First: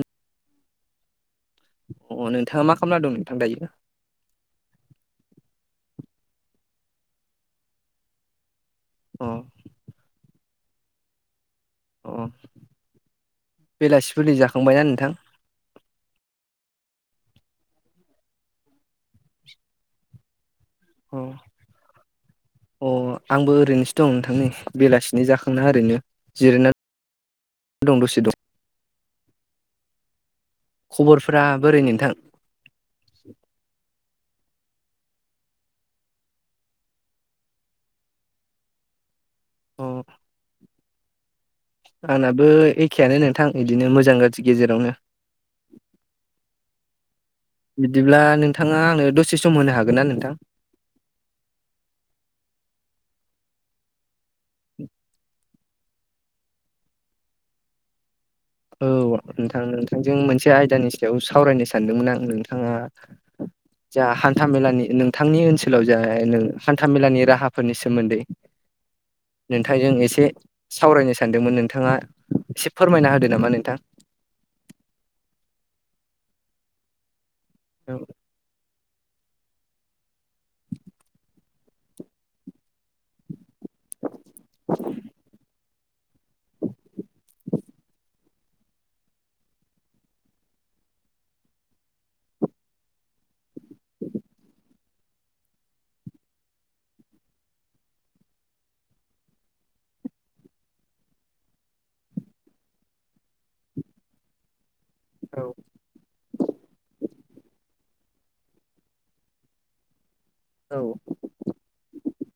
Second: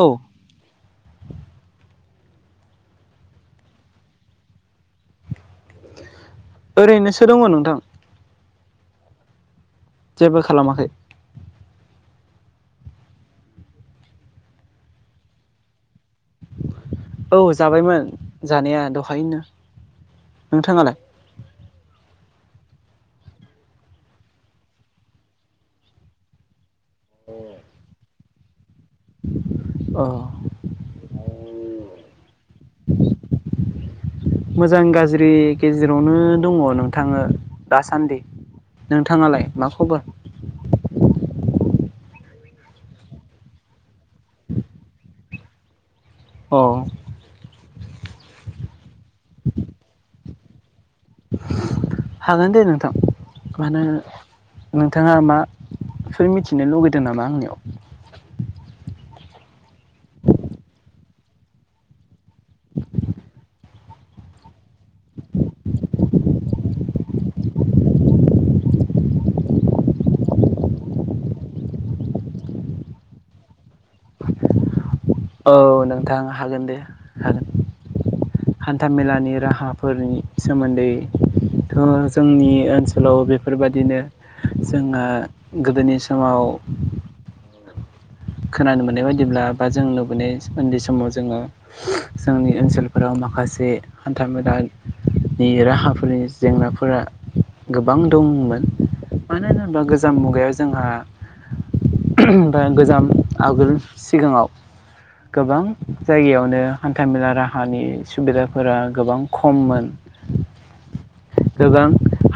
औ अ नोंथाङा मा खालामना दं नोंथां दायो ओरैनोसो दङ नोंथां अ जेबो खालामाखै अ बेलासिफोरनि जाखांबायना नोंथां? औ जाबायमोन जानाया दहायैनो। नोंथाङालाय? अ [inaudible] अ आंबो ओरैनोसो दं नोंथांनि बेलासिनि जाखांना ओरैनो जिराय दं दसे दं औ खबरफोरा बोरै नोंथां [inaudible] मोजां गाज्रि गेजेरावनो दङ नोंथां दासान्दि नोंथाङालाय मा अ खबर आंनाबो एखेआानो नोंथां बिदिनो मोजां गाज्रि गेजेरावनो अ बिदिब्ला नोंथाङा आंनो दसे सम होनो हागोन ना नोंथां हागोन दे नोंथां मानो नोंथाङा मा सोर मिथिनो लुगैदों नामा आंनाव औ नोंथां नोंथांजों मोनसे आयदानि सायाव सावरायनो सानदोंमोन आंनो आंङो जा हान्था मेलानि नोंथांनि ओनसोलाव जा नो हान्था मेलानि राहाफोरनि सोमोन्दै [inaudible] नोंथांजों एसे सावरायनो सानदोंमोन नोंथांङा एसे फोरमायना होदो नामा नोंथां औ नोंथां हागोन दे हागोन औ हान्था मेलानि राहाफोरनि सोमोन्दै थ' जोंनि ओनसोलाव बे बेफोरबायादिनो जोंना गोदोनि समाव खोनानो मोननाय बायदिब्ला बा जों नुबोननाय उन्दै समाव जोंङो जोंनि ओनसोल फोराव माखासे हान्था मेलानि राहाफोरनि जेंनाफोरा गोबां दंमोन मानो होनोब्ला गोजाम मुगायाव जोंहा ओम गोजाम आगोलनि सिगांङाव औ गोबां जायगायावनो हान्था मेला राहानि सुबिदाफोरा गोबां खममोन औ गोबां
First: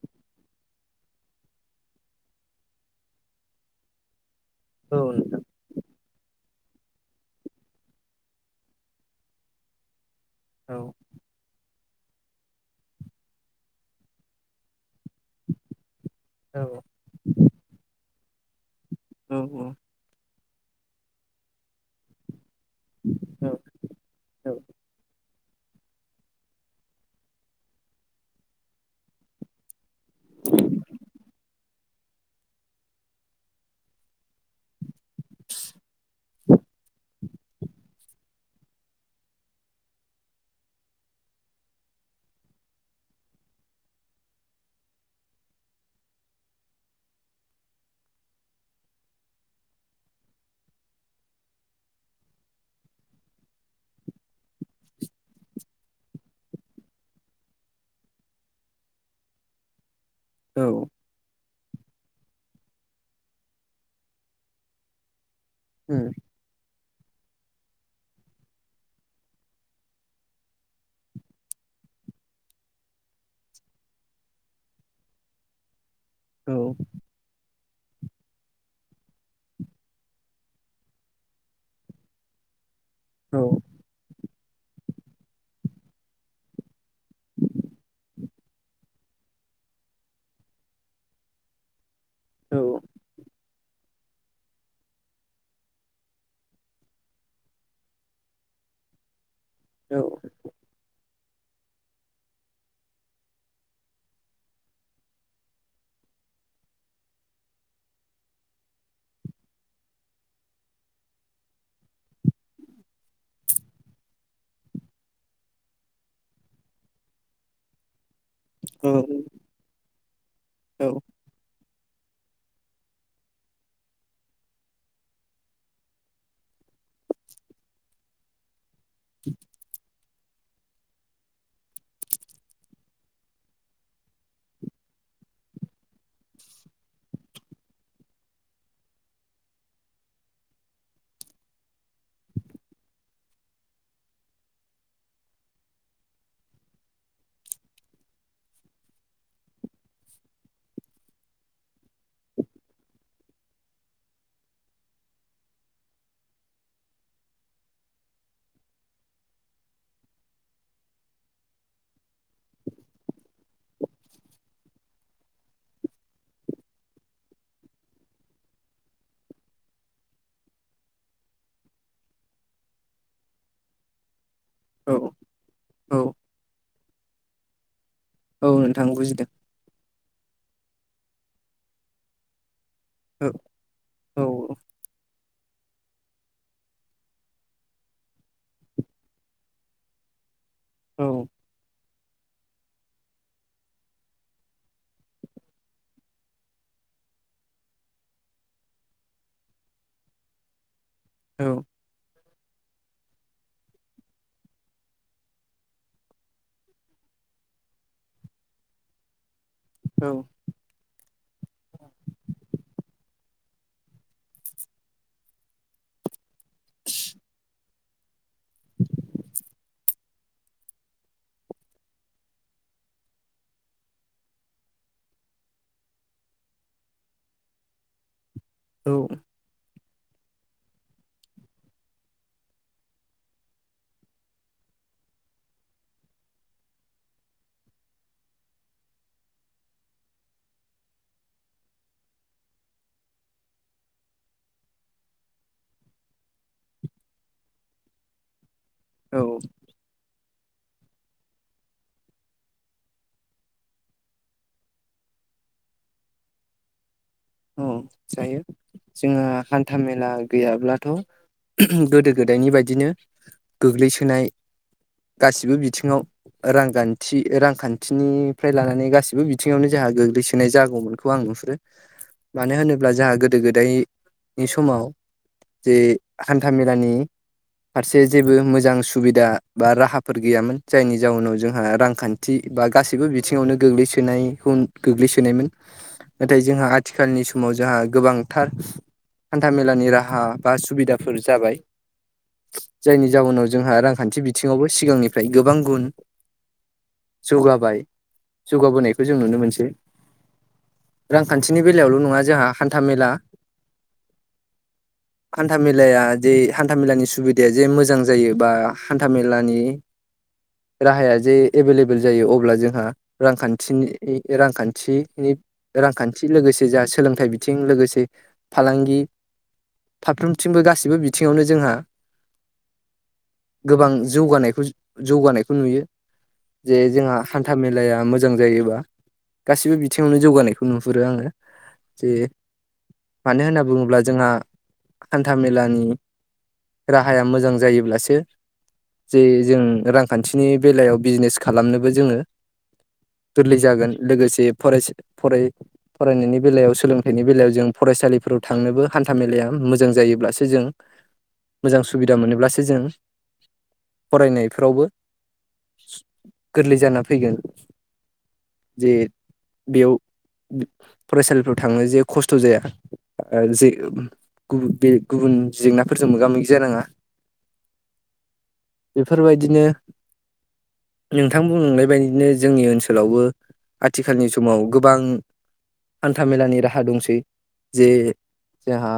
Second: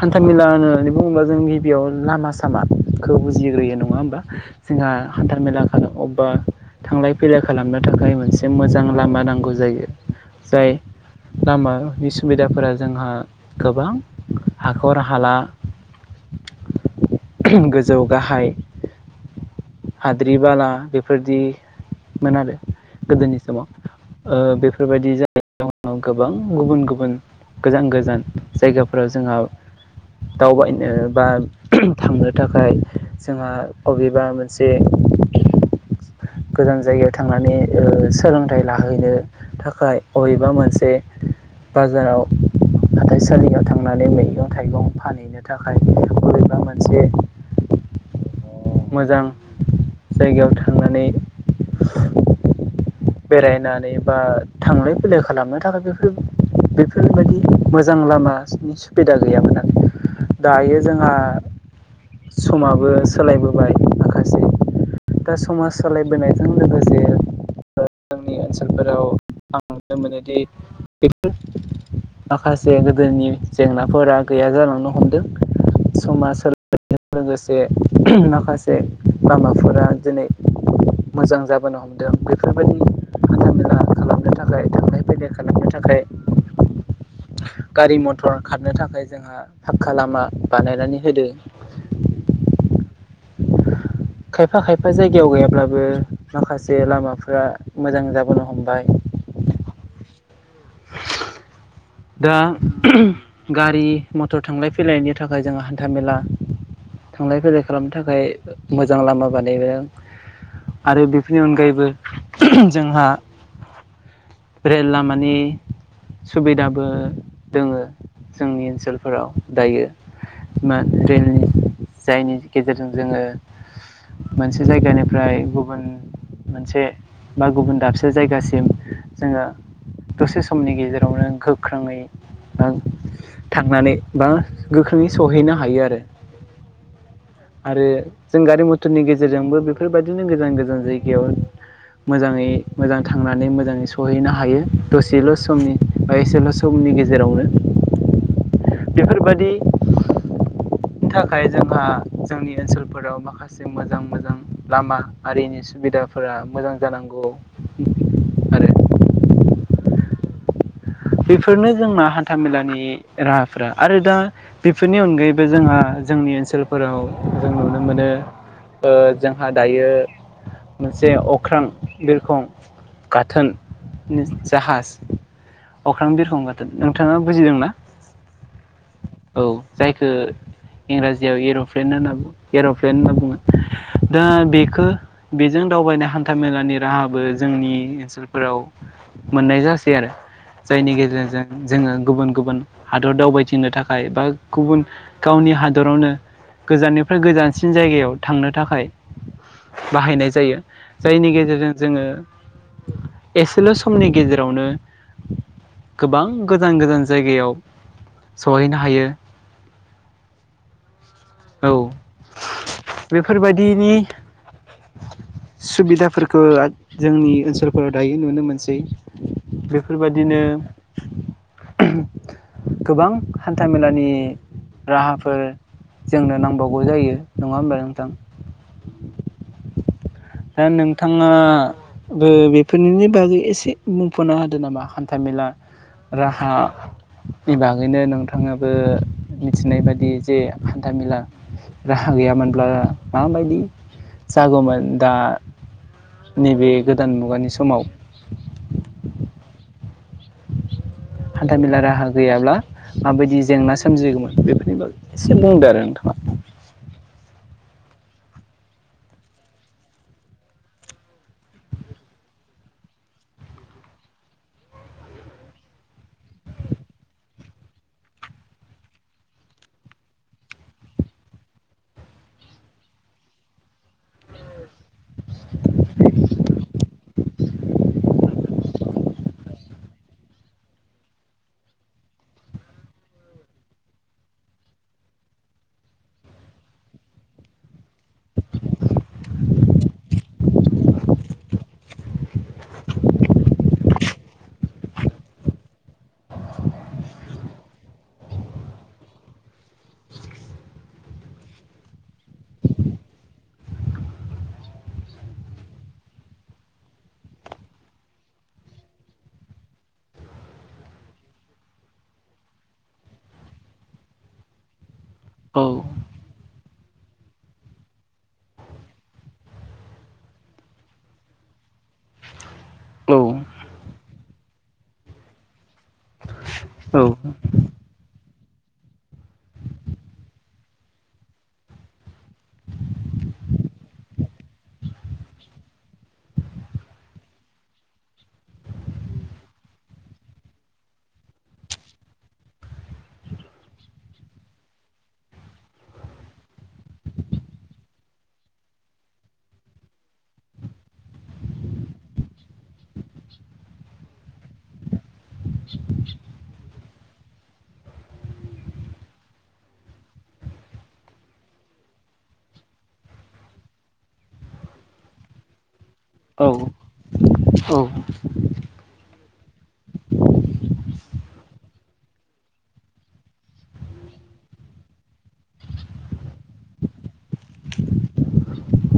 हान्थामेला होननानै बुङोब्ला जों गिबियाव लामा सामा खौ बुजिग्रोयो नङा होमबा जोंहा औ हान्थाल नोंथां मेला अबा थांलाय फैलाय खालामनो थाखाय मोनसे मोजां लामा नांगौ जायो जाय औ लामानि सुबिदाफोरा जोंहा गोबां हाखर हाला औ गोजौ गाहाय औ औ बे बाला बेफोरदिमोन आरो गोदोनि औ उम औ औ समाव बेफोरबायदि गोबां गुबुन गुबुन गोजान गोजान जायगाफोराव जोंहा दावबायनो बा थांनो थाखाय जोंहा अबेबा मोनसे गोजान जायगायाव थांनानै सोलों फिथाय लाहैनो थाखाय बबेबा मोनसे बाजाराव हाथाइसालियाव थांनानै मैगं थाइगं फानहनो नो थाखाय बोरैबा मोनसे मोजां जायगायाव थांनानै बेरायनानै बा थांलाय फैलाय खालामनो थाखाय बेफोर बेफोर बायदि मोजां लामानि सुबिदा गैयामोन आरो औ दायो जोंहा समाबो सोलायबोबाय माखासे दा समा सोलायबोनाय बे जों लोगोसे जोंनि ओनसोलफोराव आं नुनो मोनोदि [unintelligible] माखासे गोदोनि जेंनाफोरा गैया जालांनो हमदों। समाज सोलोंनायजों लोगोसे माखासे लामाफोरा दिनै मोजां जाबोनो हमदों बेफोरबायदि औ हान्थामेला खालामनो थाखाय थांलाय फैलाय खालामनो थाखाय गारि मथर खारनो थाखाय जोंहा फाखका लामा बानायनानै होदो। औ खायफा खायफा जायगा [unintelligible] याव गैयाब्लाबो माखासे लामाफोरा मोजां जाबोनो हमबाय। औ दा गारि मथर थांलाय फैलायनि थाखाय जोंहा हान्था-मेला थांलाय फैलाय खालामनो थाखाय मोजां लामा बानायदों। आरो बेफोरनि अनगायैबो जोंहा रेल लामानि सुबिदाबो दोङो। जोंनि ओनसोलफोराव दायो इमान रेलनि जायनि गेजेरजों जोङो से जायगानिफ्राय गुबुन मोनसे बा गुबुन दाबसे जायगासिम जोङो दसे समनि गेजेरावनो गोख्रोङै आ थांनानै बा गोख्रोङै सहैनो हायो आरो। आरो जों गारि मथरनि गेजेरजोंबो बेफोरबायदिनो गोजान गोजान जायगायाव मोजाङै मोजां थांनानै मोजाङै सहैनो हायो दसेल' समनि एसेल' समनि गेजेरावनो बेफोरबादि नि थाखाय जोंहा जोंनि ओनसोलफोराव माखा माखासे मोजां मोजां लामा आरिनि सुबिदाफोरा मोजां जानांगौ। आरो बेफोरनो जोंना हान्था मेलानि राहाफ्रा आरो दा बेफोरनि अनगायैबो जोंहा जोंनि ओनसोलफोराव जों नुनो मोनो। ओ जोंहा दायो मोनसे अख्रां बिरखं गाथोन नि जाहाज औ अख्रां औ बिरखं गाथोन नोंथाङा बुजिदोंना? औ नोंथां बुजिदों। औ जायखो इंराजियाव इर'फ्लेन होनना एर'फ्लेन होनना औ बुङो। औ दा बेखो बेजों दावबायनाय हान्था मेलानि राहाबो जोंनि ओनसोलफोराव मोननाय जासै आरो जायनि औ गेजेरजों जोङो गुबुन गुबुन हादर दावबायथिंनो थाखाय बा गुबुन गावनि हादरावनो गोजाननिफ्राय गोजानसिन जायगायाव थांनो थाखाय बाहायनाय जायो। जायनि औ गेजेरजों जोङो एसेल' समनि गेजेरावनो गोबां गोजान गोजान जायगायाव सहैनो हायो। औ औ बेफोरबायदिनि सुबिदाफोरखो आ जोंनि ओनसोलफोराव दायो नुनो मोनसै। बेफोरबायदिनो गोबां हान्था-मेलानि राहाफोर जोंनो नांबावगौ जायो नङा होमबा नोंथां? दा नोंथाङा ओ बेफोरनिनो बागै एसे बुंफोरना होदो नामा हान्था-मेला राहा नि बागैनो नोंथाङाबो मिथिनाय बादि जे हान्था मेला राहा गैयामोनब्ला माबायदि जागौमोन दा नैबे गोदान मुगानि समाव औ हान्था-मेला राहा गैयाब्ला माबायदि जेंना सोमजिगौमोन बेफोरनि बागै एसे बुंदो आरो नोंथाङा औ जायो जोंहा हान्थ- मेला गैयाब्लाथ' गोदो-गोदायनि बायदिनो गोग्लैसोनाय गासिबो बिथिङाव रांगान्थि रांखान्थिनिफ्राय लानानै गासिबो बिथिङावनो जाहा गोग्लैसोनाय जागौमोन खौ आं नुहुरो मानो होनोब्ला जाहा गोदो-गोदायनि समाव जे हान्था-मेलानि फारसे जेबो मोजां सुबिदा बा राहाफोर गैयामोन जायनि जाउनाव जोंहा रांखान थि बा गासैबो बिथिङावनो गोग्लैसोनाय गोग्लैसोनायमोन नाथाय जोंहा आथि आथिखालनि समाव जोंहा गोबांथार हान्था मेलानि राहा बा सुबिदाफोर जाबाय जायनि जाउनाव जोंहा रांखान्थि बिथिङावबो सिगांनिफ्राय गोबां गुन जौगाबाय जौगाबोनायखौ जों नुनो मोनसै रांखान्थि खान्थिनि बेलायावल' नङा जोंहा हान्थामेला [inaudible] हान्था मेलाया जे हान्था मेलानि सुबिदाया जे मोजां जायो बा हान्था मेलानि [inaudible] राहाया जे एभेलेबेल जायो अब्ला जोंहा रांखान्थिनि रांखान्थिनि औ रांखान्थि लोगोसे जाहा सोलोंथाइ बिथिं लोगोसे फालांगि फारफ्रोमथिंबो गासिबो बिथिङावनो जोंहा गोबां जौगानायखौ जौगानायखौ नुयो जे औ जोंहा हान्था मेलाया मोजां जायोबा गासिबो बिथिङावनो जौगानायखौ नुयो हुरो आरो जे मानो होनना बुङोब्ला जोंहा हान्था-मेलानि राहाया मोजां जायोब्लासो जे जों रांखान्थिनि बेलायाव बिजनेस खालामनोबो जोङो गोरलै जागोन लोगोसे फरायसा फराय फरायनायनि बेलायाव सोलोंथाइनि बेलायाव जों फरायसालिफोराव थांनोबो हान्था मेलाया मोजां जायोब्लासो जों मोजां सुबिदा मोनोब्लासो जों फरायनायफोरावबो गोरलै जाना फैगोन जे बेयाव फरायसालिफ्राव थाङो जे खस्थ' जाया जायफोर गुबुन जेंनाफोरजों मोगा औ मोगि जानाङा औ बेफोरबायदिनो नोंथां बुंलांनाय बायदिनो जोंनि ओनसोलावबो आथिखालनि समाव गोबां हान्थामेलानि राहा दंसै जे जोंहा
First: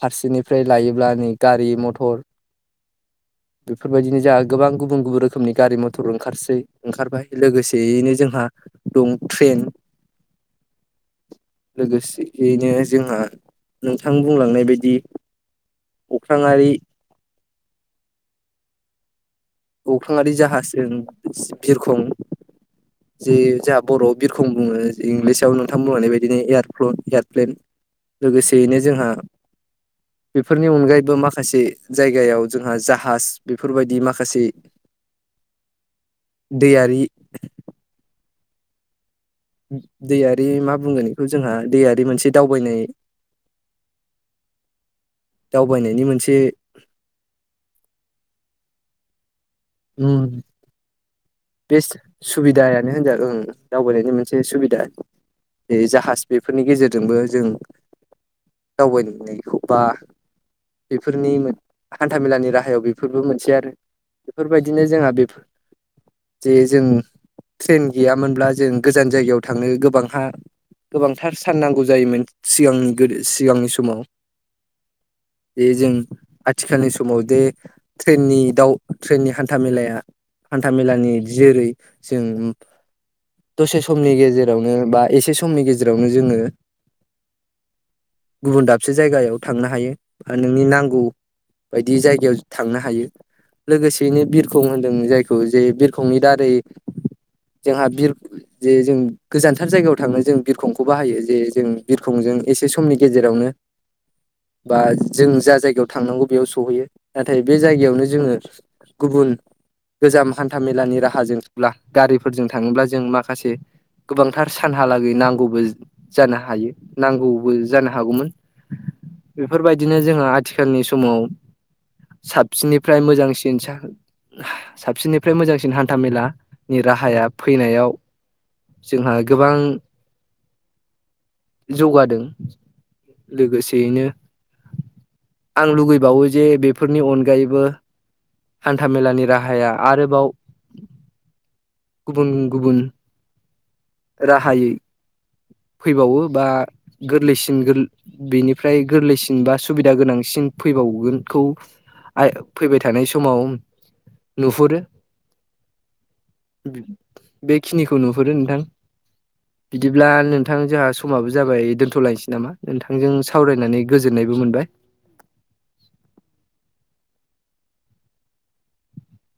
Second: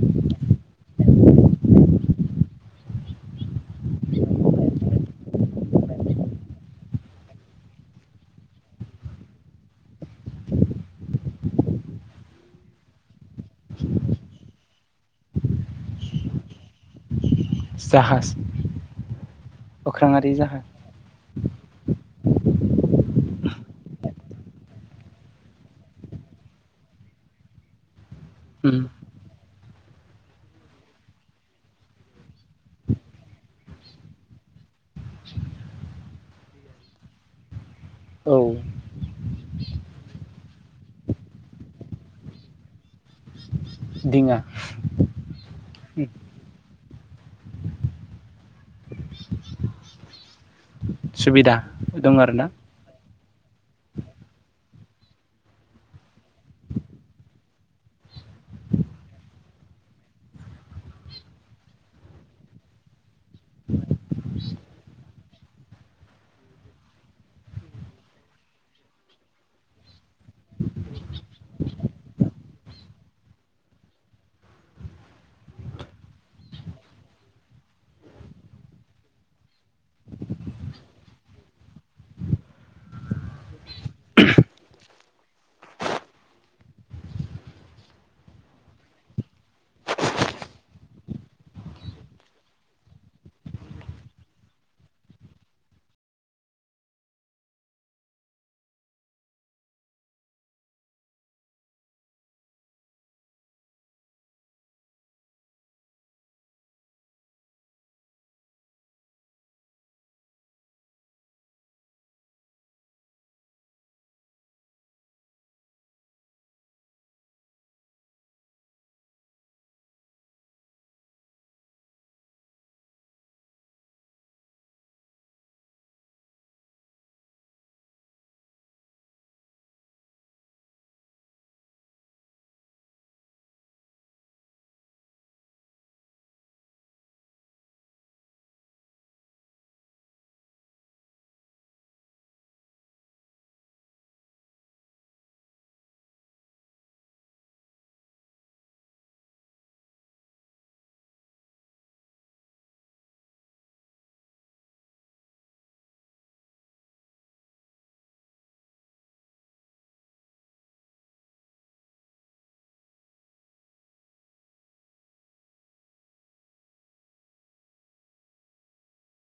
फारसेनिफ्राय लायोब्ला नै गारि मथर [inaudible] बेफोरबायदिनो जोंहा गोबां गुबुन गुबुन रोखोमनि गारि मथर ओंखारसै ओंखारबाय लोगोसेयैनो जोंहा दं ट्रेन लोगोसेनो जोंहा नोंथां बुंलांनाय बायदि अख्रांङारि जाहास अख्राङारि जाहाजजों बिरखं [unintelligible] जे जोंहा बर'वाव बिरखं बुङो इंलिसाव नोंथांमोन बुंलांनाय बायदिनो एयारफ्लन एयारप्लेन उम लोगोसेयैनो जोंहा बेफोरनि अनगायैबो माखासे जायगायाव जोंहा जाहाज बेफोरबादि माखासे दैयारि औ। दैयारि मा बुंगोन बेखौ जोंहा दैयारि मोनसे दावबायनाया दिङा दावबायनायनि मोनसे ओम सुबिदा बे दं आरोना सुबिदायानो होनजागोन दावबायनायनि मोनसे सुबिदा जे जाहाज बेफोरनि गेजेरजोंबो जों दावबायनो मोननायखौ बा बेफोरनि हान्थाामेलानि राहायाव बेफोरबो मोनसे आरो। बेफोरबायदिनो जोंहा बेफोर जे जों ट्रेन गैयामोनब्ला जों गोजान जायगायाव थांनो गोबांहा गोबांथार सान नांगौ जायोमोन सिगांनि गोदो सिगांनि समावो जे जों आथिखालनि समाव जे ट्रेननि दाउनि ट्रेननि हान्था मेलाया हान्था मेलानि जेरै जोंङो दसे समनि गेजेरावनो बा एसे समनि गेजेरावनो जोङो। गुबुन दाबसे जायगायाव थांनो हायो नोंनि नांगौ। बायदि जायगायाव जों थांनो हायो। लोगोसेयैनो बिरखं होनदों जायखौ जे बिरखंनि दारै जोंहा बिरो जे जों गोजानथार जायगायाव थांनानै जों बिरखंखौ बाहायो जे जों बिरखंजों एसे समनि गेजेरावनो [inaudible] बा जों जा जायगायाव थांनांगौ बेयाव सहैयो नाथाय बे जायगायावनो जोङो। गुबुन गोजाम हान्था मेलानि राहाजोंब्ला गारिफोरजों थाङोब्ला जों माखासे गोबांथार सानहालागै नांगौबो जानो हायो नांगौबो जानो हागौमोन। बेफोरबायदिनो जोंहा आथिखालनि समाव साबसिननिफ्राय मोजांसिन। साबसिननिफ्राय मोजांसिन हान्थामेलानि राहाया फैनायावो जोंहा गोबां जौगादों लोगोसेयैनो आं लुगैबावो दि बेफोरनि अनगायैबो हान्था मेलानि राहाया आरोबाव गुबुन गुबुन राहायै फैबावो बा ओ गोरलैसिन गोर बेनिफ्राय गोरलैसिन बा सुबिदा गोनांसिन फैबावगोनखौ। आ फैबाय थानाय समाव नुहुरो। बेखिनिखौ नुहुरो नोंथां। [inaudible] बिदिब्ला नोंथां जोंहा समाबो जाबाय दोन्थ'लायनोसै नामा नोंथांजों सावरायनानै गोजोननायबो मोनबाय।